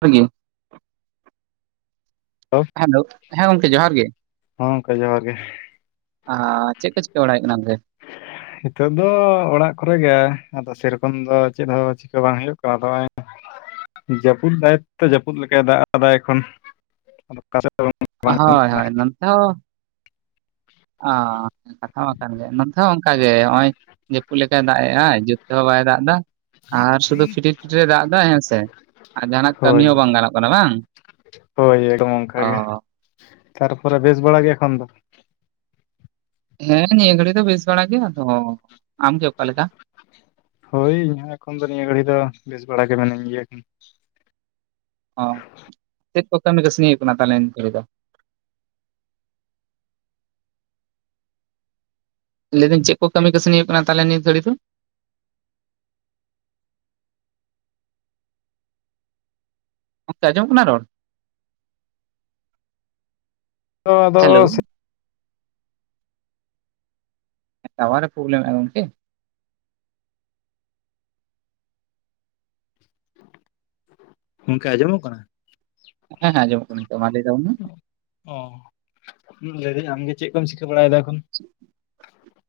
ᱟᱯᱮ ᱜᱮ? ᱦᱮᱞᱳ ᱦᱮᱸ ᱜᱚᱝᱠᱮ ᱡᱚᱦᱟᱨ ᱜᱮ᱾ ᱦᱚᱸ ᱜᱚᱝᱠᱮ ᱡᱚᱦᱟᱨ ᱜᱮ ᱚᱸ ᱪᱮᱫ ᱠᱚ ᱪᱮᱠᱟ ᱵᱟᱲᱟᱭ ᱦᱩᱭᱩᱜ ᱠᱟᱱᱟ ᱚᱱᱛᱮ? ᱱᱤᱛᱚᱜ ᱫᱚ ᱚᱲᱟᱜ ᱠᱚᱨᱮ ᱜᱮ ᱟᱫᱚ ᱥᱮᱨᱚᱠᱚᱢ ᱫᱚ ᱪᱮᱫ ᱦᱚᱸ ᱪᱤᱠᱟᱹ ᱵᱟᱝ ᱦᱩᱭᱩᱜ ᱠᱟᱱᱟ ᱛᱚ ᱦᱚᱸᱚᱭ᱾ ᱡᱟᱹᱯᱩᱫ ᱫᱟᱭ ᱛᱚ ᱡᱟᱹᱯᱩᱫ ᱞᱮᱠᱟᱭ ᱫᱟᱜ ᱠᱟᱫᱟᱭ ᱮᱠᱷᱚᱱ ᱟᱫᱚ ᱚᱠᱟ ᱥᱮᱫ᱾ ᱵᱟᱝ ᱜᱟᱱᱚᱜ ᱦᱳᱭ ᱠᱟᱱᱟ ᱦᱳᱭ ᱱᱛᱱᱛᱮ ᱦᱚᱸ ᱚ ᱠᱟᱛᱷᱟ ᱢᱟ ᱠᱟᱱ ᱜᱮ ᱱᱚᱛᱮ ᱦᱚᱸ ᱚᱱᱠᱟᱜ ᱜᱮ ᱱᱚᱜᱼᱚᱭ ᱡᱟᱹᱯᱩᱫ ᱞᱮᱠᱟᱭ ᱫᱟᱜ ᱮᱫᱟᱭ ᱡᱩᱛ ᱛᱮᱦᱚᱸ ᱵᱟᱭ ᱫᱟᱜ ᱮᱫᱟ ᱟᱨ ᱥᱩᱫᱩ ᱯᱷᱤᱴᱤᱨ ᱯᱷᱤᱴᱤᱨ ᱮ ᱫᱟᱜ ᱮᱫᱟ᱾ ᱦᱮᱸᱥᱮ? ᱟᱨ ᱡᱟᱦᱟᱱᱟᱜ ᱠᱟᱹᱢᱤ ᱦᱳᱭ ᱦᱚᱸ ᱵᱟᱝ ᱜᱟᱱᱚᱜ ᱠᱟᱱᱟ᱾ ᱵᱟᱝ? ᱦᱳᱭ ᱮᱫᱚᱢ ᱚᱱᱠᱟ ᱚ ᱜᱮ ᱛᱟᱨᱯᱚᱨᱮ ᱵᱮᱥ ᱵᱟᱲᱟ ᱜᱮ ᱮᱠᱷᱚᱱ ᱫᱚ ᱦᱮᱸ ᱱᱤᱭᱟᱹ ᱜᱷᱟᱹᱲᱤ ᱫᱚ ᱵᱮᱥ ᱵᱟᱲᱟ ᱜᱮ ᱟᱫᱚ ᱟᱢᱜᱮ ᱚᱠᱟᱮ ᱞᱮᱠᱟ? ᱦᱳᱭ ᱤᱧᱦᱚᱸ ᱮᱠᱷᱚᱱ ᱫᱚ ᱱᱤᱭᱟᱹ ᱜᱷᱟᱹᱲᱤ ᱫᱚ ᱵᱮᱥ ᱵᱟᱲᱟ ᱜᱮ ᱢᱱᱟᱹᱧ ᱜᱮᱭᱟ ᱦᱚᱸ ᱪᱮᱫ ᱠᱚ ᱠᱟᱹᱢᱤ ᱠᱟᱹᱥᱱᱤ ᱦᱩᱭᱩᱜ ᱠᱟᱱᱟ ᱛᱟᱦᱚᱞᱮ ᱱᱤᱭᱟᱹ ᱫᱷᱲᱤ ᱫᱚ ᱞᱟᱹᱭᱮᱫᱟᱹᱧ ᱪᱮᱫ ᱠᱚ ᱠᱟᱹᱢᱤ ᱠᱟᱹᱥᱱᱤ ᱦᱩᱭᱩᱜ ᱠᱟᱱᱟ ᱛᱟᱦᱚᱞᱮ ᱱᱤᱭ ᱜᱷᱟᱹᱲᱤᱡ ᱫᱚ ᱜᱚᱝᱠᱮ ᱟᱸᱡᱚᱢ ᱠᱟᱱᱟ ᱨᱚᱲ ᱛ ᱟᱫᱚ ᱦᱮᱞᱳ ᱥᱮ ᱛᱟᱣᱟᱨᱮ ᱯᱨᱚᱵᱞᱮᱢ ᱮᱫᱟ ᱜᱚᱝᱠᱮ ᱜᱚᱝᱠᱮ ᱟᱸᱡᱚᱢᱚᱜ ᱠᱟᱱᱟ ᱦᱮᱸ ᱦᱮᱸ ᱟᱸᱡᱚᱢᱚᱜᱽ ᱠᱟᱱᱟ ᱛᱚ ᱢᱟ ᱞᱟᱹᱭ ᱛᱟᱵᱚᱱ ᱢᱮ ᱚᱸ ᱞᱟᱹᱭ ᱫᱟᱹᱧ ᱟᱢᱜᱮ ᱪᱮᱫ ᱠᱚᱢ ᱪᱤᱠᱟᱹ ᱵᱟᱲᱟᱭᱮᱫᱟ ᱮᱠᱷᱚᱱ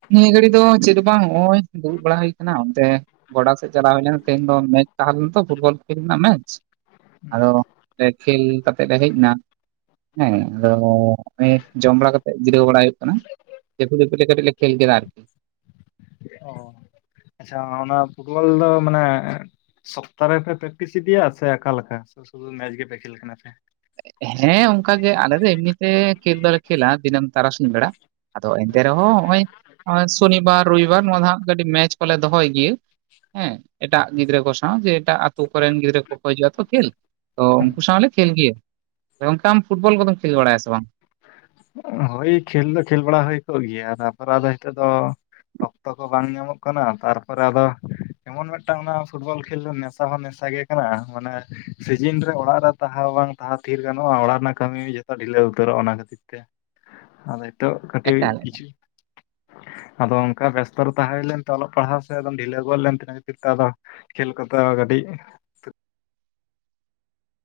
ᱱᱤᱭᱟᱹ ᱜᱷᱟᱹᱲᱤ ᱫᱚ ᱪᱮᱫ ᱦᱚᱸ ᱵᱟᱝ ᱱᱚᱜ-ᱚᱭ ᱫᱩᱲᱩᱵ ᱵᱟᱲᱟ ᱦᱩᱭ ᱠᱟᱱᱟ ᱚᱱᱛᱮ ᱜᱚᱰᱟ ᱥᱮᱫ ᱪᱟᱞᱟᱣ ᱦᱩᱭ ᱞᱮᱱᱟ ᱛᱮᱦᱮᱧ ᱫᱚ ᱢᱮᱪ ᱛᱟᱦᱮᱸ ᱞᱮᱱᱟ ᱛᱚ ᱯᱷᱩᱴᱵᱚᱞ ᱠᱷᱮᱞ ᱨᱮᱱᱟᱜ ᱢᱮᱪ ᱟᱫᱚ ᱠᱷᱮᱞ ᱠᱟᱛᱮᱫ ᱞᱮ ᱦᱮᱡᱽ ᱮᱱᱟ ᱦᱮᱸ ᱟᱫᱚ ᱱᱮᱸ ᱡᱚᱢ ᱵᱟᱲᱟ ᱠᱟᱛᱮᱜ ᱡᱤᱨᱟᱹᱣ ᱵᱟᱲᱟ ᱦᱩᱭᱩᱜ ᱠᱟᱱᱟ᱾ ᱡᱟᱯᱩᱫ ᱡᱟᱯᱩᱫ ᱠᱟᱴᱤᱡᱽ ᱞᱮ ᱠᱷᱮᱞ ᱜᱮᱫᱟ ᱟᱨᱠᱤ ᱚ ᱟᱪᱪᱷᱟ ᱚᱱᱟ ᱯᱷᱩᱴᱵᱚᱞ ᱫᱚ ᱢᱟᱱᱮ ᱥᱚᱯᱛᱟᱦᱨᱮ ᱯᱮ ᱯᱮᱠᱴᱤᱥ ᱤᱫᱤᱭᱟ ᱥᱮ ᱚᱠᱟᱞᱮᱠᱟ ᱥᱩᱫᱩ ᱢᱮᱪ ᱜᱮᱯᱮ ᱠᱷᱮᱞ ᱠᱟᱱᱟ ᱥᱮ ᱦᱮᱸ ᱚᱱᱠᱟ ᱜᱮ ᱟᱞᱮ ᱫᱚ ᱮᱢᱱᱤᱛᱮ ᱠᱷᱮᱞ ᱫᱚᱞᱮ ᱠᱷᱮᱹᱞᱟ ᱫᱤᱱᱟᱹᱢ ᱛᱟᱨᱟᱥᱤᱧ ᱵᱮᱲᱟ ᱟᱫᱚ ᱦᱮᱸ ᱮᱱᱛᱮ ᱨᱮᱦᱚᱸ ᱱᱚᱜ-ᱚᱭ ᱥᱚᱱᱤᱵᱟᱨ ᱨᱚᱭᱤᱵᱟᱨ ᱱᱚᱣᱟ ᱫᱚ ᱦᱟᱜ ᱠᱟᱹᱴᱤᱡᱽ ᱢᱮᱪ ᱠᱚᱞᱮ ᱫᱚᱦᱚᱭ ᱜᱤᱭᱟᱹ ᱦᱮᱸ ᱮᱴᱟᱜ ᱜᱤᱫᱽᱨᱟᱹ ᱠᱚ ᱥᱟᱶ ᱡᱮ ᱮᱴᱟᱜ ᱟᱹᱛᱩ ᱠᱚᱨᱮᱱ ᱜᱤᱫᱽᱨᱟᱹ ᱠᱚᱠᱚ ᱦᱤᱡᱩᱜ-ᱟ ᱛᱚ ᱠᱷᱮᱞ ᱛᱚ ᱦᱩᱸ ᱩᱱᱠᱩ ᱥᱟᱶᱞᱮ ᱠᱷᱮᱞ ᱜᱮᱭᱟ ᱜᱚᱝᱠᱮ ᱟᱢ ᱯᱷᱩᱴᱵᱚᱞ ᱠᱚᱫᱚᱢ ᱠᱷᱮᱞ ᱵᱟᱲᱟᱭᱟ ᱥᱮ ᱵᱟᱝ ᱦᱳᱭ ᱠᱷᱮᱞ ᱫᱚ ᱠᱷᱮᱞ ᱵᱟᱲᱟ ᱦᱩᱭ ᱠᱚᱜ ᱜᱮᱭᱟ ᱛᱟᱨᱯᱚᱨᱮ ᱟᱫᱚ ᱦᱮᱸᱛᱚᱜ ᱫᱚ ᱚᱠᱛᱚ ᱠᱚ ᱵᱟᱝ ᱧᱟᱢᱚᱜ ᱠᱟᱱᱟ ᱛᱟᱨᱯᱚᱨᱮ ᱟᱫᱚ ᱮᱢᱚᱱ ᱢᱤᱫᱴᱟᱝ ᱚᱱᱟ ᱯᱷᱩᱴᱵᱚᱞ ᱠᱷᱮᱞ ᱫᱚ ᱱᱮᱥᱟ ᱦᱚᱸ ᱱᱮᱥᱟ ᱜᱮ ᱠᱟᱱᱟ ᱢᱟᱱᱮ ᱥᱤᱡᱤᱱ ᱨᱮ ᱚᱲᱟᱜ ᱨᱮ ᱛᱟᱦᱟᱣ ᱵᱟᱝ ᱛᱟᱦᱟᱣ ᱛᱷᱤᱨ ᱜᱟᱱᱚᱜ-ᱟ ᱚᱲᱟᱜ ᱨᱮᱱᱟᱜ ᱠᱟᱹᱢᱤ ᱡᱚᱛᱚ ᱰᱷᱤᱞᱟᱹᱣ ᱩᱛᱟᱹᱨᱚᱜ-ᱟ ᱚᱱᱟ ᱠᱷᱟᱹᱛᱤᱨ ᱛᱮ ᱟᱫᱚ ᱱᱤᱛᱚᱜ ᱠᱟᱴᱤᱜ ᱮᱠᱟᱞ ᱠᱤᱪᱷᱤ ᱟᱫᱚ ᱚᱱᱠᱟ ᱵᱮᱥᱛᱚ ᱨᱮ ᱛᱟᱦᱮᱸ ᱦᱩᱭ ᱞᱮᱱᱛᱮ ᱚᱞᱚᱜ ᱯᱟᱲᱦᱟᱜ ᱥᱮᱫᱚᱢ ᱰᱷᱤᱞᱟᱹᱣ ᱜᱚᱫ ᱞᱮᱱ ᱛᱟᱦᱮᱸ ᱠᱷᱟᱹᱛᱤᱨ ᱛᱮ ᱟᱫᱚ ᱠᱮᱞ ᱠᱚᱫᱚ ᱠᱟᱹᱴᱤᱡᱽ